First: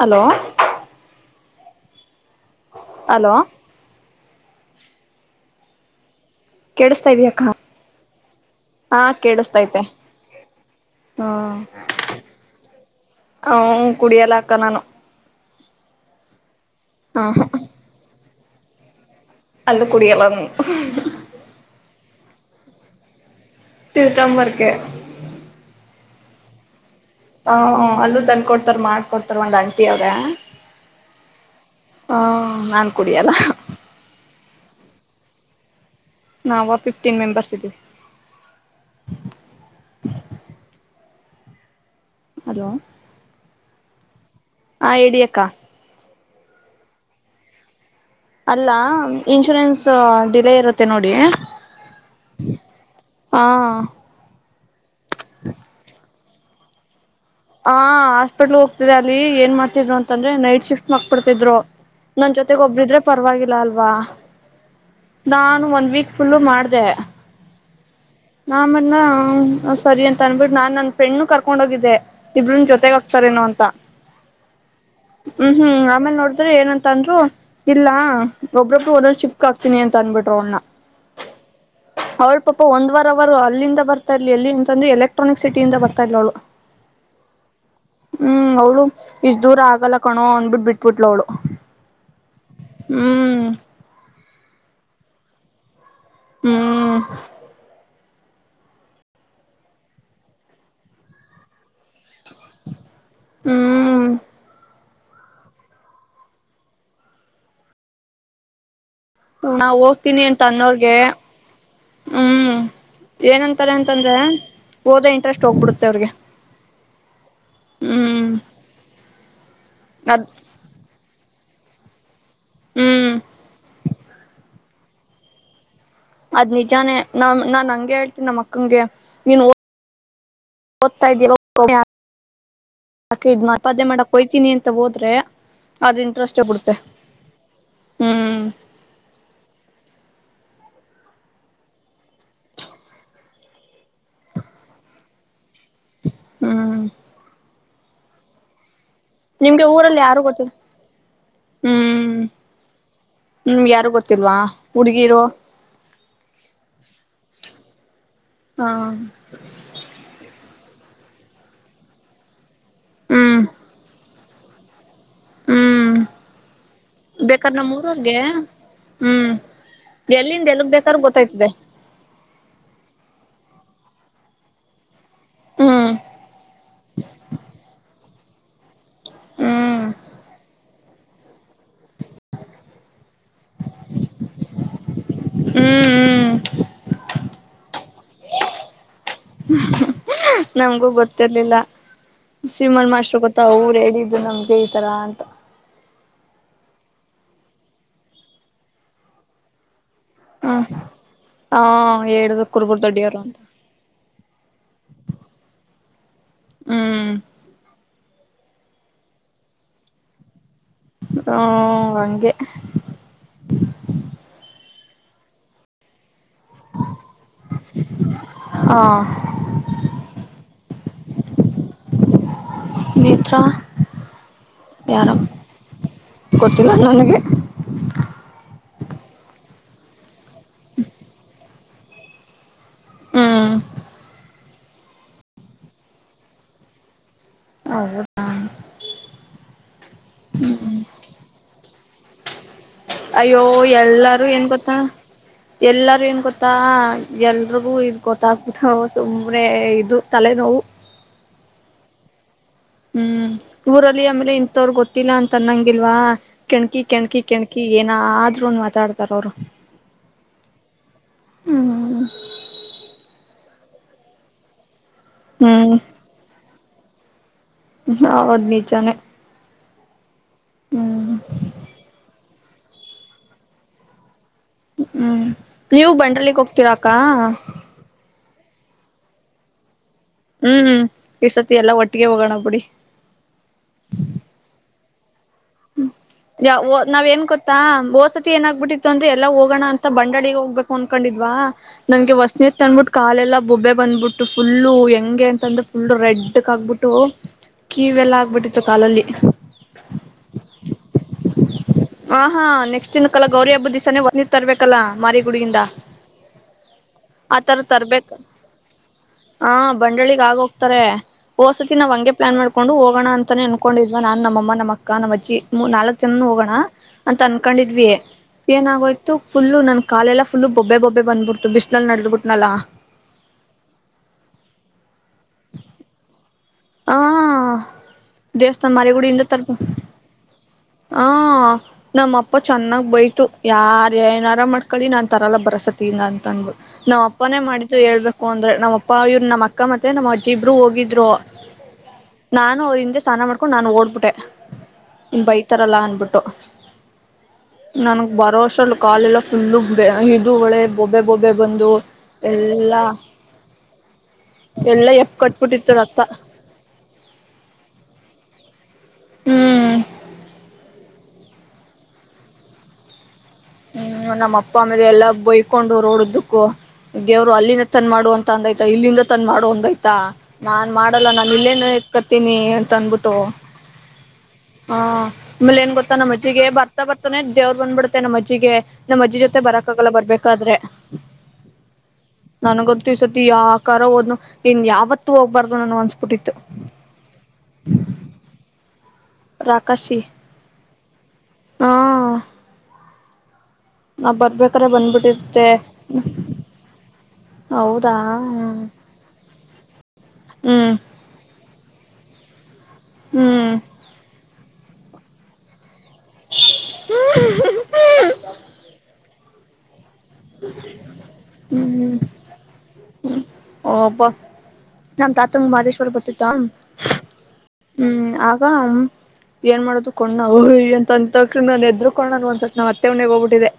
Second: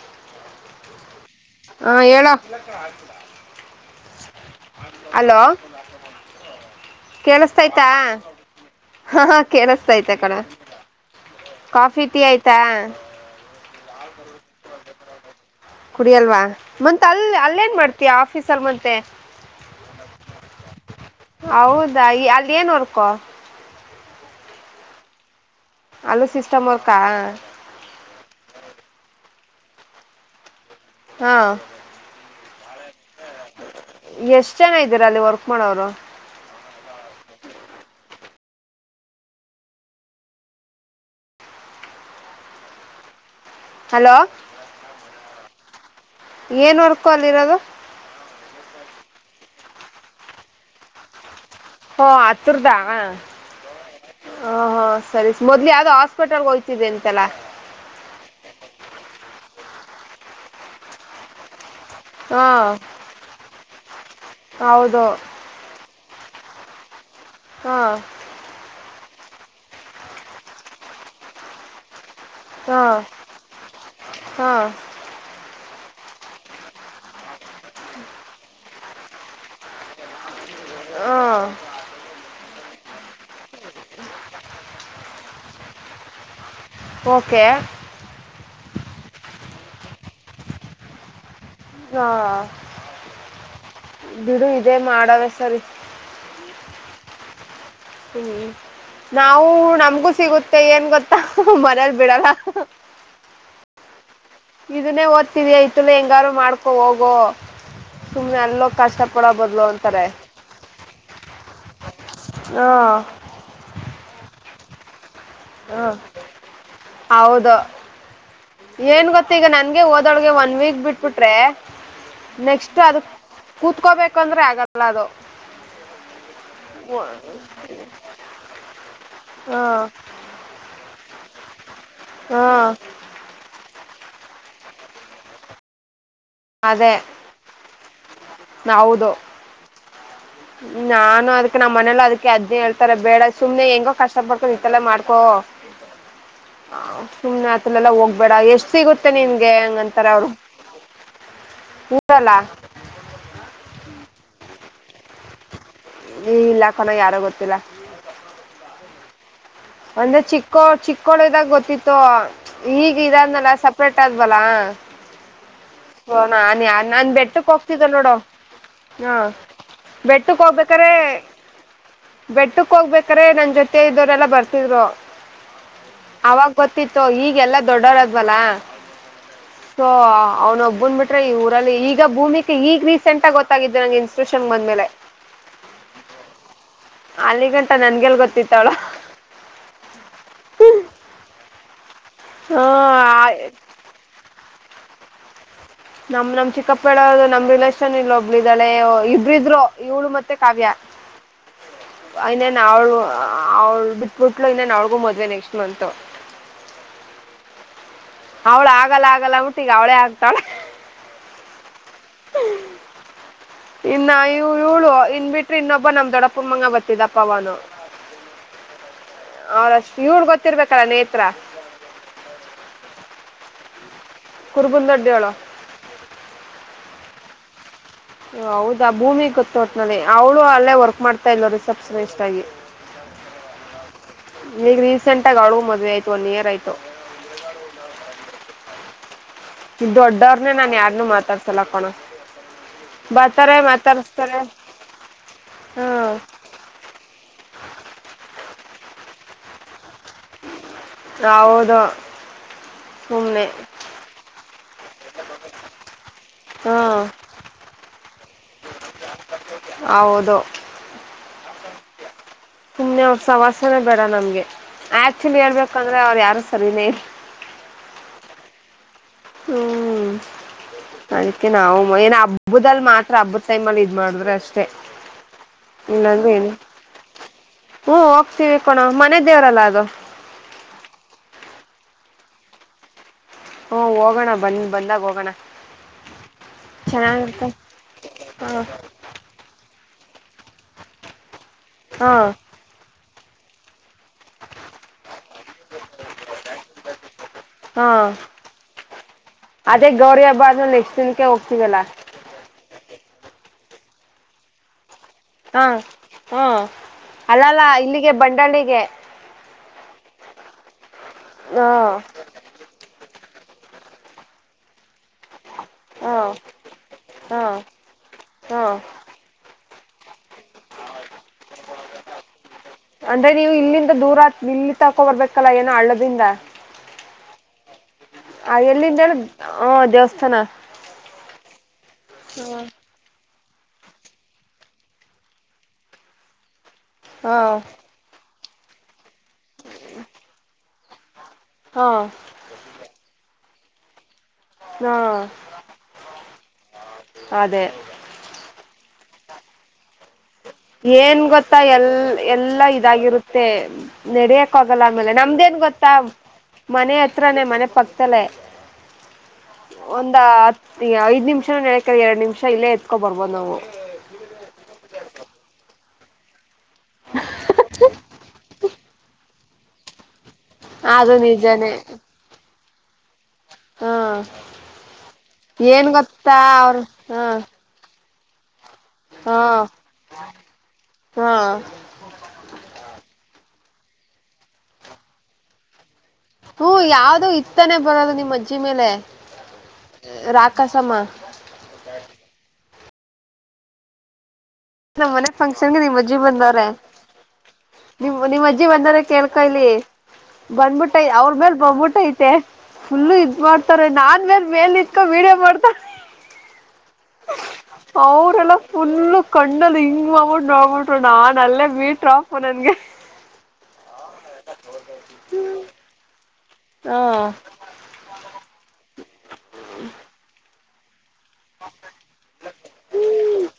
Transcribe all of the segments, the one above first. Hello ಹಾ ಹೇಳ hello hello ಲ್ಲ ಕೇಳಿಸತಾ ಇದೀ [unintelligible] ಅಕ್ಕ ಕೇಳಸ್ತಯ್ತಾ ಹಾ ಹ ಕೇಳಿಸತೈತೆ ಕೇಳಿಸತಾಯ್ತ ಅ ಕಡೆ ಹ್ಮ್ ಕಾಫಿ ಟೀ ಆಯ್ತಾ ಕುಡಿಯ ಲಖ ಕುಡಿಯಲ್ವಾ ಮತ್ ಹ ಅಲ್ಲಿ ಅಲ್ಲೇನ್ ಮಾಡ್ತೀಯ ಆಫೀಸ್ ಸಲ್ಮಂತೆ ಅಲ್ಲ ಕುಡಿಯಲ್ಲ ಹೌದಾ ಅಲ್ಲಿ ಏನುೋರ್ಕೊ ತಿರುತಂಬರ್ಕ್ಕೆ ಅಲೂ ಸಿಸ್ಟಮರ್ ಹ ಅಲೂ ನ್ ಕೊಡ್ತಾರ ಮಾಡ್ಕೊಡ್ತಾರ ಒಂಗ ಆಂಟಿ ಅವ್ರ ಹಾ ಹ್ಮ ಕುಡಿಯಲ್ಲ ಚೆನ್ನಾಗಿದ್ದೀರ ಅಲ್ಲಿ ವರ್ಕ್ ಮಾಡೋರು ನಾವು ಫಿಫ್ಟೀನ್ ಮೆಂಬರ್ಸ್ ಇದವಿ ಹಲೋ ಹಲೋ ಹಾ ಎಡಿಯಕ್ಕಾ ಏನ್ ವರ್ಕು ಅಲ್ಲಿರೋದು ಅಲ್ಲ ಇನ್ಶೂರೆನ್ಸ್ ಡಿಲೇ ಇರುತ್ತೆ ನೋಡಿ ಹೋ ಹತ್ತರ್ದ ಹಾ ಹ ಹ ಸರಿ ಮೊದ್ಲಿ ಯಾವ್ದೋ ಹಾಸ್ಪಟಲ್ ಹೋಗ್ತಿದೆ ಎಂತೆಲ್ಲ ಹ ಹಾಸ್ಪಿಟ್ಲ್ ಹೋಗ್ತಿದೆ ಅಲ್ಲಿ ಏನ್ ಮಾಡ್ತಿದ್ರು ಅಂತಂದ್ರೆ ನೈಟ್ ಶಿಫ್ಟ್ ಮಾಡಬೊಡ್ತಿದ್ರು ನನ್ ಹಾ ಜೊತೆಗ ಒಬ್ರಿದ್ರೆ ಪರವಾಗಿಲ್ಲ ಅಲ್ವಾ ಹೌದು ನಾನು ಒನ್ ವೀಕ್ ಫುಲ್ಲು ಮಾಡ್ದ ಹಾ ನನ್ನ ಸರಿ ಅಂತ ಅನ್ಬಿಟ್ಟು ನಾನ್ ನನ್ ಫ್ರೆಂಡ್ ಕರ್ಕೊಂಡ ಹೋಗಿದ್ದೆ ಇಬ್ರನ್ ಹಾ ಜೊತೆಗ ಹಕ್ತಾರೇನೋ ಅಂತ ಹಾ ಹ್ಮ್ ಹ್ಮ್ ಆಮೇಲ್ ನೋಡಿದ್ರೆ ಏನಂತ ಅಂದ್ರು ಇಲ್ಲಾ ಒಬ್ಬ್ರೊಬ್ರು ಒಂದೊ ಶಿಫ್ಟ್ ಹಾಕ್ತಿನಿ ಅನ್ಬಿಟ್ರರು ಅವನ ಹ್ಮ ಪಾಪ ಒಂದು ವಾರ ಅವರು ಅಲ್ಲಿಂದ ಬರ್ತಾ ಇರ್ಲಿ ಎಲ್ಲಿ ಅಂತಂದ್ರೆ ಎಲೆಕ್ಟ್ರಾನಿಕ್ ಸಿಟಿಯಿಂದ ಬರ್ತಾ ಇಲವಳು ಓಕೆ ಅವ್ಳು ಇಷ್ಟ್ ದೂರ ಆಗಲ್ಲ ಕಣೋ ಅಂದ್ಬಿಟ್ಟ ಬಿಟ್ಬಿಟ್ಲೋಡು ಹಾ ಬಿಡು ಇದೇ ಮಾಡವೆ ಸರಿ ಹ್ಮ್ ಹ್ಮ್ ನಾವು ನಮ್ಗೂ ಸಿಗುತ್ತೆ ಏನ್ ಗೊತ್ತಾ ಮನೇಲಿ ಬಿಡಲ್ಲ ಹ್ಮ್ ಇದನ್ನೇ ಓದ್ತಿದಯತಲ ಹೆಂಗಾರು ಮಾಡ್ಕೊ ಹೋಗೋ ಸುಮ್ಮ್ನೆ ಎಲ್ಲೋ ಕಷ್ಟ ಪಡೋ ಬದ್ಲು ನಾ್ ಅಂತಾರೆ ಹೋಗ್ತೀನಿ ಅಂತ ಅನ್ನೋರ್ಗೆ ಎ ಹಾ ತಂದ್ರೆ ಹೋದ ಇಂಟರೆಸ್ಟ್ ಹೋಗ್ಬಿಡುತ್ತೆ ಅವ್ರಿಗೆ ಹೌದ ಹ್ಮ್ ಏನ್ ಗತ್ತ ಈಗ ನಂತ ಅದ್ ಹೋದೊಳಗೆ ಒನ್ ವೀಕ್ ಬಿಟ್ಟು ಬಿಟ್ರೆ ನೆಕ್ಸ್ಟ್ ಅದ ಹ್ಮ್ ಕೂತ್ಕೋಬೇಕುಂದ್ರೆ ಆಗ ಅಲದು ಅದ್ ನಿಜಾನೇ ನಾ ನಾನ್ ಹಂಗೆ ಹೇಳ್ತೀನಿ ನಮ್ಮ ಅಕ್ಕಂಗೆ ನೀನ್ ಹಾ [inaudible] ತಾ ಹಾ ಇದ ಮಾಡ ಕೊ ಅಂತ ಹೋದ್ರೆ ಅ ಇಷ್ಟಪಡತ್ತೆ ನೌದು ನಾನು ಅದ್ ನಮ್ಮ ಮನೇಲ್ಲ ಅದಕ್ಕೆ ಅದ್ನೇ ಹೇಳ್ತಾರೆ ಬೇಡ ಸುಮ್ನೆ ಹೆಂಗೋ ಕಷ್ಟ ಪಡ್ಕೊಂಡ ಇತ್ತಲ್ಲ ಮಾಡ್ಕೊ ಹ್ಮ್ ಸೋಮನಾಥ ಲ್ಲ ಹೋಗ್ಬೇಡ ಎಷ್ಟು ಸಿಗುತ್ತೆ ಮತ್ತೆ ನಿನ್್ಗೆ ನಿಮ್ಗೆ ಊರಲ್ಲಿ ಹಂಗಂತಾರ ಯಾರು ಅವರು ಗೊತ್ತಿಲ್ಲ ಹ್ಮ್ ಊರಲ್ಲ ಹ್ಮ್ ಯಾರು ಗೊತ್ತಿಲ್ವಾ ಹುಡ್ಗಿರು ಈ ಇಲ್ಲಾಖನ ಯಾರೋ ಗೊತ್ತಿಲ್ಲ ಹಾ ಒಂದ್ರೆ ಚಿಕ್ಕೋ ಚಿಕ್ಕಳದಾಗ ಗೊತ್ತಿತ್ತು ಈಗ ಹ್ಮ್ ಇದಂದಲ್ಲ ಸಪ್ರೇಟ್ ಆದ ಲಾ ಹ್ಮ್ ಹಓ ನನ್ ಯ ನಾನ್ ಬೆಟ್ಟಕ್ ಬೇಕಾದ್ರೆ ಹೋಗ್ತಿದ್ದ ನೋಡೋ ನಮ್ಮೂರವ್ರಿಗೆ ಹಾ ಹ್ಮ್ ಬೆಟ್ಟಕ್ ಎಲ್ಲಿಂದ ಎಲ್ಗ್ ಹೋಗ್ಬೇಕ್ರೆ ಬೇಕಾದ್ರೂ ಗೊತ್ತಾಯ್ತದೆ ಬೆಟ್ಟಕ್ ಹೋಗ್ಬೇಕ್ರೆ ನ ಜೊತೆ ಇದ್ದವರೆಲ್ಲಾ ಬರ್ತಿದ್ರು ಹ್ಮ್ ಅವಾಗ ಗೊತ್ತಿತ್ತು ಈಗೆಲ್ಲಾ ದೊಡ್ಡವರಾದ ಬಲ ಹ್ಮ್ ಹ ಅನು ಬಂದ್ ಬಿಟ್ರೆ ಈ ಊರಲ್ಲಿ ಈಗ ಭೂಮಿಿಗೆ ಈಗ ರೀಸೆಂಟ್ಟಗಿ ಗೊತ್ತಾಗಿದ್ದೆ ನಂಗೆ ಇನ್ಟಿಟ್ಯೂಷನ್ ಬಂದ್ಮೇಲೆ ಹ್ಮ್ ಹ್ಮ್ ಅಲಿಗಡ್ ನಮಗೂ ಗೊತ್ತಿರ್ಲಿಲ್ಲ ಹ ಸಿಮನ್ ಮಾಸ್ರ್ ಗೊತ್ತಾ ಊರ್ ಹೇಳಿದ್ದು ನಮ್ದಗೆ ಕೇ ತರ ಅಂತ ನಮ್ ನಮ್ ಚಿಕ್ಕಪ್ಪಳ್ಳ ಅವರು ನಮ್ ರಿಲೇೇಶನ್ ಇಲ್ ಒಬ್ಬಳಿದ್ದಾಳೆ ಇಬ್್ರಿದ್ರು ಇವಳು ಮತ್ತೆ ಹ ಕಾವ್ಯ ಹ ಹೇಳುದು ಇನ್ನೇನ್ ಕುರ್ಗುರ್ ಅವಳು ದೊಡ್ಡಿಯವರು ಅಂತ ಅವ್ಳ ಬಿಟ್ಬಿಟ್ಲು ಇನ್ನೇನ್ ಅವಳ್ಗೂ ಮದ್ವೆ ನೆಕ್ಸ್ಟ್ ಮಂತು ಹ್ಮ್ ಅವಳ ಆಗಲ್ಲ ಆಗಲ್ಲ ಊಟಿಗೆ ಅವಳೇ ಆಗ್ತಾಳ ಹ ಅಂಗೆ ೀಳು ಇನ್ ಬಿಟ್ರ ಇನ್ನೊಬ್ ನಮ್ದ ದೊಡ ಕುಮ್ಮಂಗ ಬತ್ತಿದಪ್ಪ ಅವನು ಹ ಅವರಷ್ಟ ಇವಡ್ ಗೊತ್ತಿರ್ಬೇಕಲ್ಲ ನೇತ್ರ ತ್ರ ಕುರ್ಬುಂದ ಅಡ್ಡಾಳಾ ಕೊಡ್ತನ ನನಗೆ ಹೌದಾ ಭೂಮಿ ಗೊತ್ತೋಟ್ನಲ್ಲಿ ಅವಳು ಅಲ್ಲೇ ವರ್ಕ್ ಮಾಡ್ತಾ ಇಲ್ವ ರ ಸಬ್ಸ ಇಷ್ಟ ಆಾಗಿ ಹ್ಮ್ ಈಗ ರೀಸೆಂಟ್ ಆಗ ಅಳಗ ಮದ್ವೆ ಆಯ್ತು ಒನ್ ಇಯರ್ ಆಯ್ತು ಹೌ ಇದ ದಡ್ಡವ್ರನೆ ನಾನ್ ಯಾರ್ನುೂ ಮಾತಾಡ್ಸಲ್ಲಾಕೋಣ ಹ ಅಯ್ಯೋ ಎಲ್ಲಾರೂ ಏನ್ ಗೊತ್ತ ಎಲ್ಲಾರು ಹ್ಮ್ ಏನ್ ಗೊತ್ತ ಎಲ್ ಅ್ರಗೂ ಇ ಗೊತ್ತಾಗ್ಬಿತ ಸುಂಬನೆ ಇದು ತಲೆನೋವು ಹೌದು ಹ್ಮ್ ಸುಮ್ನೆ ಊರಲ್ಲಿ ಆಮೇಲೆ ಇಂಥವರ್ ಗೊತ್ತಿಲ್ಲ ಅಂತ ಅನ್ನಂಗಿಲ್ವಾ ಕೆಣಕಿ ಹ್ಮ್ ಕೆಣಕಿ ಕೆ್ಕಿ ಏನ್ ನ ಆದ್ರೂ ಒನ್ ಮಾತಾಡ್ತಾರ ಅವ್ರು ಹೌದು ಹ್ಮ ಸುಮ್ಮ್ನೆ ವರ್ಷ ವಾಸನೇ ಬೇರ ನಮ್ಗೆ ಆಕ್ಚುಲಿ ಹೇಳ್ಬೇಕಂದ್ರೆ ಅವ್ರು ಯಾರು ಅರಿನೇ ಹ ಅವದ ನೀಚಾನೆ ಹ್ಮ್ ಹ್ಮ ಅದಕ್ಕೆ ನಾವು ಏನ ಹಬ್ಬದಲ್ ಮಾತ್ರ ಹಬ್ಬದ ಟೈಮಲ್ಲಿ ಇದ್ ಮಾಡಿದ್ರೆ ಅಷ್ಟ ಹ್ಮ್ ನೀವ ಬಂಡ್ರಲಿಕ್ ಹೋಗ್ತೀರಾಕ್ಕ ತಿಿವಿಕೋಣ ಮನೆ ದೇವ್ರಲ್ಲ ಅದು ಹ್ಮ್ ಹ್ಮ್ ಈ ಸತಿ ಎಲ್ಲ ಒಟ್ಟಿಗೆ ಹೋಗೋಣ ಬೀಡಿ ಹಓ ಹೋಗೋಣ ಬಂದ ಬಂದಾಗ ಹೋಗೋಣ ಹ್ಮ ಯಾವ ನಾವ್ ಏನ್ ಚೆನ್ನಾಗಿರುತ್ತೆ ಗೊತ್ತಾ ಬೋಸತಿ ಹ ಏನಾಗಬಿಟ್ಟಿತ್ತು ಅಂದ್ರೆ ಎಲ್ಲಾ ಹೋಗೋಣ ಅಂತ ಮ ಬಂಡಾಳಿಗೆ ಹೋಗ್ಬೇಕು ಅನ್ಕೊಂಡಿದ್ವಾ ಹಾ ನಂಗೆ ವಸ್ನತ್ ಅ್ಬಿಟ್ಟು ಕಾಲೆಲ್ಲ ಬೊಬ್ಬೆ ಬಂದಬಿಟ್ಟು ಫುಲ್ಲು ಹೆಂಗೆ ಅಂತಂದ್ರೆ ಫುಲ್ ರೆಡ್ಕ್ ಆಗ್ಬಿಟ್ಟು ಹಾ ಕೀಿವ ಎಲ್ಲ ಆಗ್ಬಿಟ್ಟಿತ್ತು ಕಾಲಲ್ಲಿ ಅದೇ ಗೌರಿ ಹಬ್ಬ ಆದ್ಮೇಲೆ ನೆಕ್ಸ್ಟ್ ದಿನಕ್ಕೆ ಹೋಗ್ತೀವಲ್ಲ ಹ ಹಾ ನೆಕ್ಸ್ಟ್ ದಿನ ಕಲ್ಲ ಗೌರಿ ಹಬ್ಬದ ತರ್ಬೇಕಲ್ಲಾ ಹಾ ಹ್ಮ ಆತರ ಅಲ್ಲಲ್ಲ ಇಲ್ಲಿಗೆ ಬಂಡಳಿಗೆ ಬಂಡಳಿಗ ಆಗ ಹೋಗ್ತಾರೆ ಓಸತಿ ನಾ್ಂಗೆ ಪ್ಲಾನ್ ಮಾಡಕೊಂಡು ಹೋಗೋಣ ಅಂತ ಅನ್ಕೊಂಡಿದ್ ನಾ ನಮ್ಮ ಅಮ್ಮ ಅಕ್ಕ ಕಾಣವಚ್ಚಿ ನಾಲ್ಕ್ ಹಾ ಜನ ಹೋಗೋಣ ಅಂತ ಹಾ ಅನ್ಕೊಂಡಿದ್ವಿ ಹಾ ಏನ ಆಾಗೋಯ್ತು ಫುಲ್ಲ ನನ್ ಕಾಲೆಲ್ಲ ಫು ಬೊಬ್ಬ ಬೊಬ್ಬ ಬಂದಬಿಡ್ಟ್ಟು ಬಿಸಿಲ ನಡದಬಿಟ್ಟುನಲ್ಲ ಅಂದ್ರೆ ನೀವು ಇಲ್ಲಿಂದ ದೂರ ಇಲ್ಲಿ ತಕೊ ಬರ್ಬೇಕಲ್ಲ ಏನೋ ಹಳ್ಳದಿಂದ ಹ ದೇವಸ್ಥಾನ ಎಲ್ಲಿಂದ ಮಾರಿಗೂಡ ಹೇಳ ಇಿಂದ ತರ್ಪ ಹ ದೇವಸ್ಥಾನ ಹ ನಮ್ಮ ಅಪ್ಪ ಚೆನ್ನಾಗ್ ಬೈತು ಯಾರ ಏನಾರ ಮಾಡ್ಕೊಳ್ಳಿ ನಾನ್ ತರಲ್ಲ ಬರಸತ್ತ ಅಂತ ಅಂದಬು ನಾವ್ ಹಾ ಅಪ್ಪನೇ ಹಾ ಮಾಡಿದ್ದು ಹೇಳ್ಬೇಕು ಪ್ಪ ಅಂದ್ರೆ ನಮ್ಮಪ್ಪ ಇವರು ನಮ್ಮ ಅಕ್ಕ ಮತ್ತೆ ನಮ್ಮ ಅಜ್ಜಿ ಇಬ್ರು ಹೋಗಿದ್ರು ಹಾ ನಾನು ಅವ್ರ ಹಿಂದೆ ಸ್ನಾನ ಮಾಡ್ ು ನು ಓಡ್ಬಿಟ್ಟೆ ಹಾ ನಿ ಬೈತಾರಲ್ಲಾ ಅನ್ಬಿಟ್ಟು ಅದೇ ನನ್ಗ್ ಬರೋ ವರ್ಷಲ್ ಕಾಲೆಲ್ಲ ಫುಲ್ಲ ಏನ್ ಗೊತ್ತಾ ಎಲ್ ಎಲ್ಲಾ ಇದಾಗಿರುತ್ತೆ ನಡೆಯಕ್ ಆೋಗಲ್ಲ ಎಲ್ಲಾ ಆಮೇಲೆ ಎಪ್ ನಮ್ದೇನ್ ಕಟ್ಬಿಟ್ಟಿತ್ತು ಗೊತ್ತಾ ರಕ್ತ ಮನೆ ಎತ್ರಾನೇ ಮನೆ ಪಕ್ತಲೆೇ ಹ್ಮ್ ಒಂದ ಹತ್ತು ಈಗಐದ್ ನಿಮಿಷ ನೆಕೆ ಎರಡ್ ನಿಮಿ ಇಲ್ಲ ಎತ್ಕೊಬು ಹ್ಮ್ ನಮ್ಮ ಅಪ್ಪ ಅಮೇಲೆ ಎಲ್ಲಾ ಬಯ ಕಕೊಂಡು ರೋಡ್ದಕ್ಕೂ ಗೆವ್ರು ಅಲ್ಲಿನ ತನ್ ಮಾಡುವಂತ ಅಂದ ಇಲ್ಲಿಂದ ತಂದ ಮಾಡ ಒಂದಯ್ತಾ ನಾನ್ ಮಾಡಲ್ಲ ಅದು ನಾನು ಇಲ್ಲೇನು ನಿಜಾನೇ ಇಕತೀನಿ ಭುತನ್ ಬುಟೋ ಹಾ ಹ ಆಮೇಲೆ ಏನ್ ಗೊತ್ತಾ ನಮ್ಮಜ್ಜಿಗೆ ಬರ್ತಾ ಬರ್ತಾನೆ ದೇವ್ರು ಬಂದ್ಬಿಡ್ತ ತ ಮ ಚಗ ನಮ್ಮ್ ಅಜ್ಜಿ ಜೊತೆ ಹಾ ಬರಕ್ಕಾಗಲ್ಲ ಬರ್ಬೇಕಾದ್ರೆ ಹಾ ನನ್ ಗೊತ್ತು ಈ ಸತಿ ಯಾಕ ಕೋದ್ನು ಇಂಗನ್ ಯಾವತ್ತು ಹೋಗ್ಬಾರ್ದು ನನ್ನ ಒಂದ ಹ್ಮ ಯಾವ್ದೂ ಇತ್ತಾನೆ ಬರದು ನಿಮ್ಮ್ ಅಜ್ಜಿ ಮೇಲೆ ರಾಕಾಶಿ ರಾಕಸಮ್ಮ ಹಾ ನಾವ್ ಬರ್ಬೇಕ ನಮ್ಮ್ ಮನೆ ಫಂಕ್ಷನ್ಗೆ ನಿಮ್ಮ್ ಅಜ್ಜಿ ಬಂದವ್ರ ಹೌದಾ ನಿ ನಿಮ್ಮ ಅಜ್ಜಿ ಬಂದ್ರ ಕೇಳ್ಕ ಇಲ್ಲಿ ಹ್ಮ್ ಬಂದ್ಬಿಟ್ಟ ಅವ್ರ ಮೇಲ್ ಬಂದ್ಬಿಟ್ಟ ಐತೆ ುಲ್ಲು ಇದ್ ಹ್ಮ್ ಹ್ಮ್ ಮಾಡ್ತಾರೆ ನಾನ್ ಮೇ ಮೇಲೆ ವೀಡಿಯೋ ಮಾಡ್ತಾ ಅವರೆಲ್ಲ ಫುಲ್ಲು ಕಣ್ಣಲಿ ಹಿಂಗ್ ನೋಡ್ಬಿಟ್ಟು ನೋಡ್ಬಿಟ್ಟು ನಾ ಅಲ್ಲೇ ಹ್ಮ್ ಮೀಟರಾಪು ನನ್ಗೆ ಒಬ್ಬ ನಮ್ ತಾತಂಗ ಮಾದೇಶ್ವರ್ ಬತ್ತಿತ್ತ ಹಾ ಹ್ಮ್ ಆಗ ಏನ್ ಮಾಡದು ಕಣಾವು ಎಂತ ಡಾಕ್ಟರ್ ಗ ನಾನ್ ಎದ್ರಕೊಂಡ ನಮ್ಮತ್ತೆ ಮನೆಗ್ ಹೋಗ್ಬಿಟ್ಟಿದೆ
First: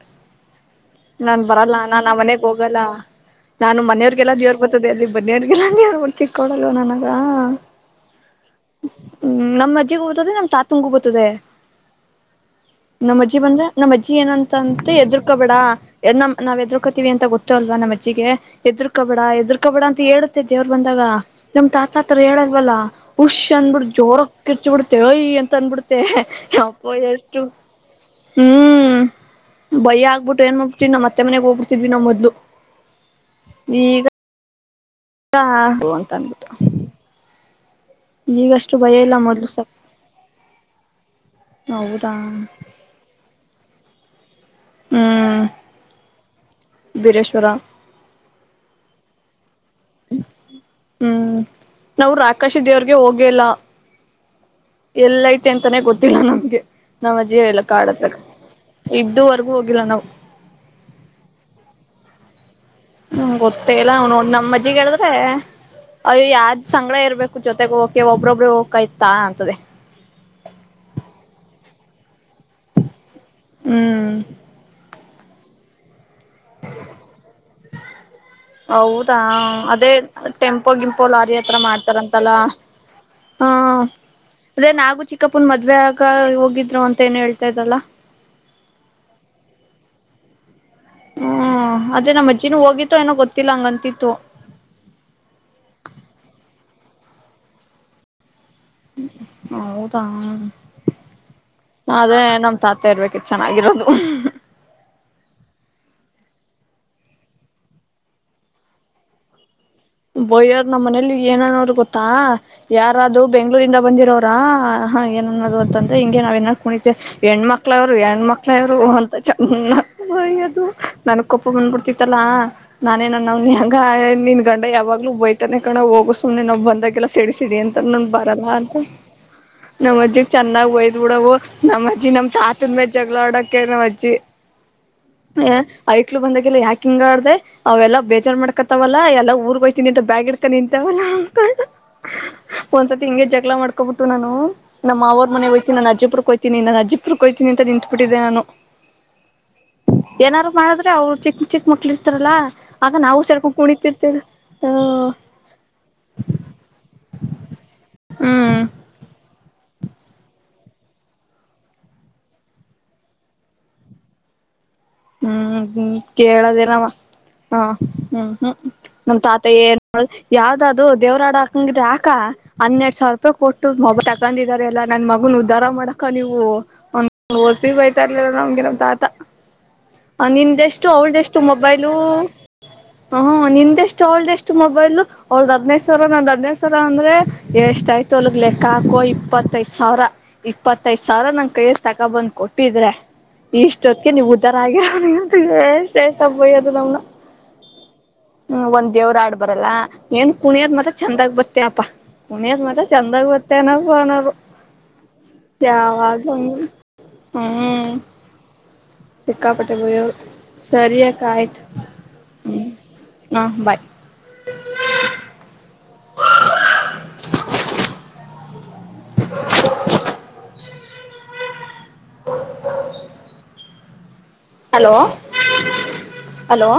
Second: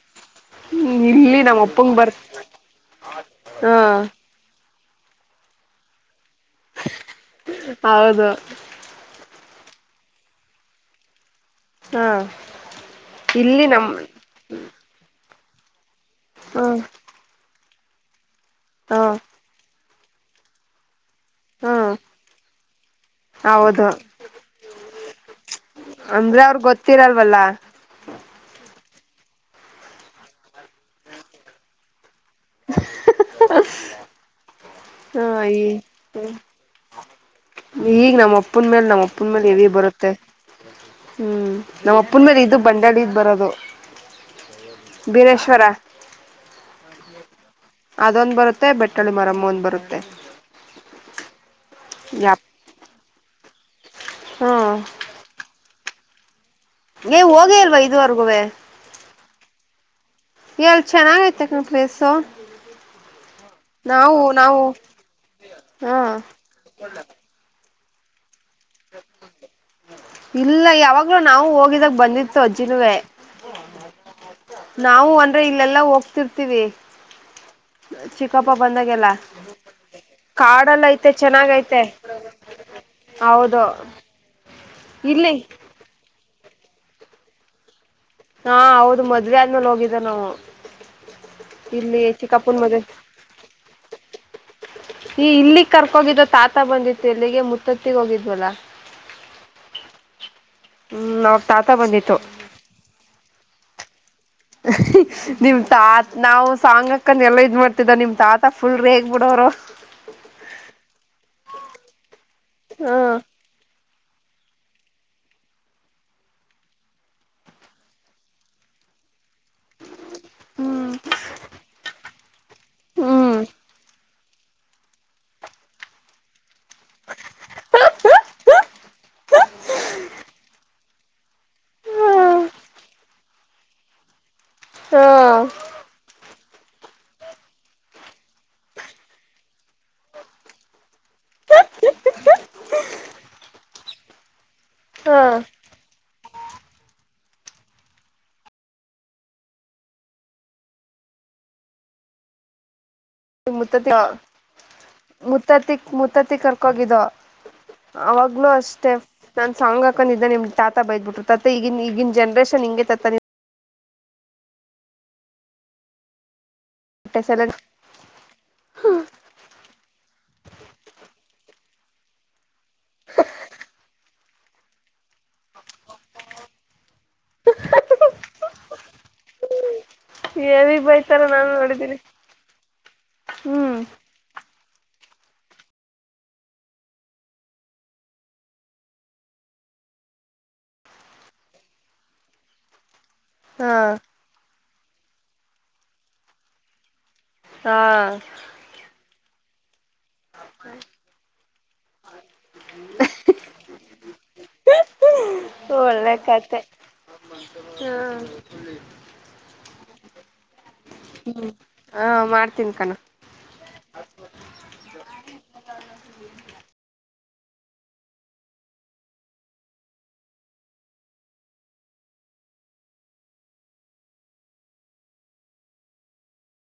ಹ್ಮ್ ಇಲ್ಲಿ ನಾನ್ ನಮ್ಮ ಬರಲ್ಲ ಅಪ್ಪಂಗ್ ನಾನ್ ಬರ್ ಆ ಮನೆಗ್ ಹೋಗಲ್ಲ ಹಾ ನಾನು ಮನೆಯವ್ರಗೆಲ್ಲಾ ದೇವರ್ ಬತ್ತದೆ ಅಲ್ಲಿ ಬನಿಯನ್ ಗಿನಿಯನ್ ಎಲ್ಲಾ ಉಚ್ಚಿ ಕೊಡಲ್ವ ನನಗ ಹೌದು ನಮ್ಮ ಅಜ್ಜಿಗೂ ಬತ್ತದೆ ನಮ್ ತಾತುಂಗು ಬತ್ತದೆ ಹಾ ನಮ್ಮ ಅಜ್ಜಿ ಬಂದ್ರೆ ಇಲ್ಲಿ ನಮ್ ನಮ್ಮ ಅಜ್ಜಿ ಏನಂತ ಅಂತೂ ಎದರು ಹೆದ್ರುಕೋಬೇಡ ನಾವ ಹ್ಮ ಎದ್ರಕೋತೀವಿ ಅಂತ ಗೊತ್ತ ಅವ್ರ್ಗೆ ನಾ ನಮ್ಮಜ್ಜಿಗೆ ಹಾ ಹೇದುರ್ಕೊಬೇಡ ಹೇದುರ್ಕೊಬೇಡ ಹೇಳುತ್ತೆ ದೇವ್ರ ಬಂದಾಗ ನಮ ಹ್ಮ್ ತಾತಾ ಆ ಥರ ಹೇಳಲ್ವಲ್ಲಾ ಹುಷ್ ಹೌದು ಅಂದಬಿಟ್ ಜೋರಾಗ್ ಕಿರ್ಚ್ ಬಿಡುತ್ತೆ ಓಯ್ ಅಂತ ಅಂಬಿಡುತ್ತೆ ಅಂದ್ರೆ ಅವ್ರ ಎಪ್ಪ ಗೊತ್ತಿರಲ್ವಲ್ಲ ಎಷ್ಟು ಹ್ಮ್ ಬಯ ಆಗ್ಬಿಟ್ರೆ ಏನು ನಮ್ಮತ್ತೆ ಮನೆಗ್ ಹೋಗ್ಬಿಡ್ತಿದ್ವಿ ನಾವ್ ಮೊದಲು ಈಗ ಹಾ ಹ ಈ ಹ ಅಂತ ಅನ್ಬಿಟ್ಟು ಈಗ ನಮ್ಮ ಅಪ್ಪನ್ ಈಗಷ್ಟು ಮೇಲೆ ಭಯ ನಮ್ಮ ಇಲ್ಲ ಅಪ್ಪನ್ ಮೇಲೆ ಮೊದ್ಲು ಸ ಹೆವಿ ಬರುತ್ತೆ ಹ್ಮ್ ನಮ್ಮ ಹೌದಾ ಅಪ್ಪನ್ ಮೇಲೆ ಇದು ಬಂದಾಡಿದ್ ಬರೋದು ಹ್ಮ್ ಬೀರೆಶ್ವರ ಬೀರೇಶ್ವರ ಅದೊಂದ ಬರುತ್ತೆ ಬೆಟ್ಟಳ್ಳಿ ಮಾರಮ್ಮ ಒಂದ ಬರುತ್ತೆ ಹ್ಮ್ ನಾವು ಯಪ್ ರಾಕಾಶಿ ದೇವ್ರಗೆ ಹೋಗ ಇಲ್ಲ ಹ್ಮ್ ಎಲ್ಲ ಐತೆ ಅಂತಾನೆ ಗೊತ್ತ ಗೊತ್ತಿಲ್ಲ ನಮ್ಗೆ ನಮ್ಮ ನೀವು ಅಜ್ಜಿ ಎಲ್ಲ ಹೊಗೆಇಲ್ವಾ ಕಾಡತ್ರ ಇದುವರೆಗುವೇ ಇದುವರೆಗೂ ಹೋಗಿಲ್ಲ ನಾವು ಎ ಅಲ್ ಚೆನ್ನಾಗೈತೆ ಪ್ಲೇಸ್ ತೊ ಹ್ಮ್ ಗೊತ್ತೇ ಇಲ್ಲ ನ್ ನೋಡ್ ನಮ್ ಅಜ್ಜಿಗೆ ಹೇಳದ್ರೆ ಹಾ ಅಯ್ಯ ಯಾವ್ದ್ ಸಂಗಡ ಇರ್ಬೇಕು ಜೊತೆಗ್ ಹೋಗ ಎ ಒಬ್ರೊಬ್ರ್ಗೆ ಬ್ಲೂಕಾಯ್ತಾ ಅಂತದೆ. ಇಲ್ಲ ಯಾವಾಗ್ಲೂ ನಾವು ಹೋಗಿದ್ದಕ್ಕೆಬಂದಿತ್ತು ಅಜ್ಜಿನುವೆ. ಹ್ಮ್. ನಾವು ಅಂದ್ರೆ ಇಲ್ಲೆಲ್ಲಾ ಹೋಗ್ತಿರ್ತೀವಿ. ಚಿಕ್ಕಪ್ಪ ಬಂದಾಗೆಲ್ಲ ಹೌದಾ ಅದೇ ಟೆಂಪೋ ಕಾಡಲ್ಲ ಗಿಂಪೋ ಐತೆ ಲಾರಿ ಹತ್ರ ಚೆನ್ನಾಗೈತೆ ಮಾಡ್ತಾರಂತಲ್ಲ ಹಾ. ಹೌದು ಅದೇ ನಾಗು ಇಲ್ಲಿ ಚಿಕ್ಕಪ್ಪನ್ ಮದ್ವೆ ಆಗ. ಹೋಗಿದ್ರು ಅಂತ ಏನೋ ಹೇಳ್ತಾ ಇದಲ್ಲಾ. ಹಾ ಹೌದು ಮದ್ವೆ ಆದ್ಮೇಲೆ ಹೋಗಿದ್ದೇ ನಾನು. ಹ್ಮ ಅದೇ ನಮ್ಮ ಅಜ್ಜಿನ ಮದ್ವೆ ಹೋಗಿ ತೋ ಏನೋ ಗೊತ್ತಿಲ್ಲ ಹಂಗಂತಿತ್ತು. ಈ ಇಲ್ಲಿಗ್ ಕರ್ಕೋಗಿದ್ ತಾತ ಬಂದಿತ್ತು ಇಲ್ಲಿಗೆ ಮುತ್ತತ್ತಿಗೆ ಹೋಗಿದ್ವಲ್ಲಾ ಹೌದಾ ಹ್ಮ್ ಅವಾಗ ತಾತ ಬಂದಿತ್ತು ಆದ್ರೆ ನಮ್ ತಾತ ಇರ್ಬೇ ಚೆನ್ನಾಗಿರೋದು ನಿಮ್ ತಾ ನಾವು ಸಾಂಗ್ ಹಾಕ್ಕೊಂಡುಎಲ್ಲ ಇದ್ ಮಾಡ್ತಿದ್ದ ನಿಮ್ ತಾತ ಫುಲ್ ರೆಗ್ ಬಿಡೋರು ಬೋಯ್ಯದ್ ನಮ್ಮ ಮನೇಲಿ ಏನ್ ಅನ್ನೋರು ಗೊತ್ತಾ ಹ್ಮ್ ಯಾರದು ಬೆಂಗಳೂರಿಂದಬಂದಿರೋ ಹ ಏನ್ ಅನ್ನೋದು ಗೊತ್ತಾತಾ ಹಿಂಗೆ ನಾವ್ ಏ ಕುಳಿತಿದ್ರೆ ಹೆಣ್ಮಕ್ಲೋರು ಹೆಣ್ಮಕ್ಳವ್ರು ಹಾ ಚೆನ್ನಾಗಿ ಬಯ್ಯೋದು ನನಗ ಕೋಪ ಬಂದುಬಿಡುತ್ತಿತ್ತಲ್ಲ ನಾನೇನು ಹ್ಮ್ ಅನ್ವಾನಿ ಹೆಂಗ ನಿನಾ ಗ ಯಾವಾಗ್ಲೂ ಬೈತನೆ ಕಣೋ ಹೋಗು ಸುಮ್ಮನೆ ಮಂದಗೆಲ್ಲ ಸಿಡಿ ಸಿಡಿ ಅಂತನಾ ನಾನ್ ಬರಲ್ಲ ಅಂದೆ ನಮ್ಮಜ್ಜಿ ಚೆನ್ನಾಗಿ ನೋಡವು ನಮ್ಮಜ್ಜಿ ನಮ್ ತಾತನ ಮೇಲೆ ಜಗಳ ಮಾಡಕ್ಕೆ ನಮ್ಮಜ್ಜಿ ಹಾ ಹಾ ಹೈಕ್ಳು ಬಂದಾಗ ಯಾಕ್ ಹಿಂಗ ಆಡ್ದೆ ಅವೆಲ್ಲ ಬೇಜಾರ ಮಾಡ್ಕೊಂತಾವಲ್ಲ ಎಲ್ಲಾ ಊರ್ಗೋಯ್ತೀನಿ ಅಂತ ಬ್ಯಾಗ್ ಹಿಡ್ಕೊಂಡು ನಿಂತಾವಲ್ಲ ಅನ್ಕಂಡು ಒಂದ್ ಸತಿ ಹಿಂಗೆ ಜಗಳ ಮಾಡ್ಕಂಬಿಟ್ಟುನಾನು ನಮ್ಮ ಹಾ ಮಾವೋರು ಮನೆಗೆ ಹೋಯ್ತೀನಿ ಅಜ್ಜಿಪುರ ನಿ ನಾನು ಅಜಿಪುರ್ಕ್ಕೆ ಹೋಗ್ತೀನಿ ಅಂತ ನಿಂತ್ ಬಿಟ್ಟಿದ್ದೆ ನಾನು. ಏನಾರು ಮಾಡದ್ರೆ ಅವ್ರು ಚಿಕ್ ಚಿಕ್ ಮಕ್ಳು ಇರ್ತಾರಲ್ಲ ಆಗ ನಾವು ಸೇರ್ಕೊಂಡ್ ಮುತ್ತತಿ ಕುಣಿತಿರ್ತೇವಿ ಮುತ್ತತಿಕ್ ಮುತ್ತತಿ ಕರ್ಕೋಗಿಧೂ ಅವಾಗ್ಲೂ ಹ್ಮ್ ಅಷ್ಟೆ ನಾನು ಸಾಂಗ್ ಹಾಕೊಂಡಿದ್ದೆ ನಿಮ್ಮ ತಾತ ಬೈದ್ಬಿಟ್ರು ತತ ಈಗಿನ ಈಗಿನ ಜನ್ರೇಷನ್ ಹಿಂಗೆ ತಾತ. ಹ್ಮ ಹ್ಮ್ ಕೇಳದೆ ಹ್ಮ್ ಹ್ಮ್ ನಮ್ ತಾತ ಏರ್ ಯಾವ್ದದು ದೇವ್ರಾಡ ಹಾಕಂಗಿದ್ರ ಕಾ ಹನ್ನೆರಡು ಸಾವಿರ ರೂಪಾಯಿ ಕೊಟ್ಟು ಮೊಬೈಲ್ ತಗಂಡ್ ತಂದಿದರೆ ಅಲ್ಲ ನನ್ ಮಗನ್ ಉದ್ದಾರ ಮಾಡಕ್ಕೆ ನೀವು ಹೋಸಿ ಬೈತಾರಲ ನಮಗೆ ನಮ್ ತಾ ಹೆವಿ ನಿಂದೆಷ್ಟು ಅವಳ್ದ ಬೈತಾರ ಎಷ್ಟು ನಾನು ಮೊಬೈಲು ನೋಡಿದ್ದೀನಿ ಹ ಹ್ಮ್ ನಿಂದೆಷ್ಟು ಅವಳ್ದ ಎಷ್ಟು. ಎಷ್ಟು ಮೊಬೈಲ್ ಅವ್ರದ ಹದ್ನೈದು ಸಾವರ ನಂದ್ ಹದ್ೈದು ಸಾವಿರ ಅಂದ್ರೆ ಎಷ್ಟ ಆಯ್ತು ಒಲ್ಗ್ ಲೆಕ್ಕ ಹಾಕೋ ಇಪ್ಪತ್ತೈ್ ಸಾವಿರ ಇಪ್ಪತ್ತೈ್ ಸಾವಿರ ನನ್ ಕೈಯಸ್ ತಗೊ ಬಂದ್ ಕೊಟ್ಟಿದ್ರೆ. ಹಾ ಇಷ್ಟತ್ಕ್ಕೆ ನೀವು. ಎಷ್ಟ ಅಬ್ದು ತಮ್ಮನ. ಹಾ ಹ್ಮ್ ಒಂದೇವರು ಆಡ್ಬ. ಬರಲ್ಲಾ. ಏನ್ ಕುಣಿಯದ್ ಮತ ಚಂದಾಗ ಬತೇಪ್ಪಾ ಕುಣಿಯದ್ ಮತ್ರ ಚಂದಾಗ ಬತ್ತೇನಪ್ಪನರು ಒಳ್ಳೆ ಯಾವಾಗ ಕತೆ ಹ್ಮ. ಹಾ ಸಿಕ್ಕಾಪಟ್ಟೆ ಗಯರು. ಸರಿಯಕ ಆಯ್ತು ಹಾ ಹ ಮಾಡ್ತೀನಿ ಕಣೋ ಹಾ ಬಾಯ್. ಹ [inaudible] [inaudible] [inaudible] ಹೌ ಹ. Hello hello.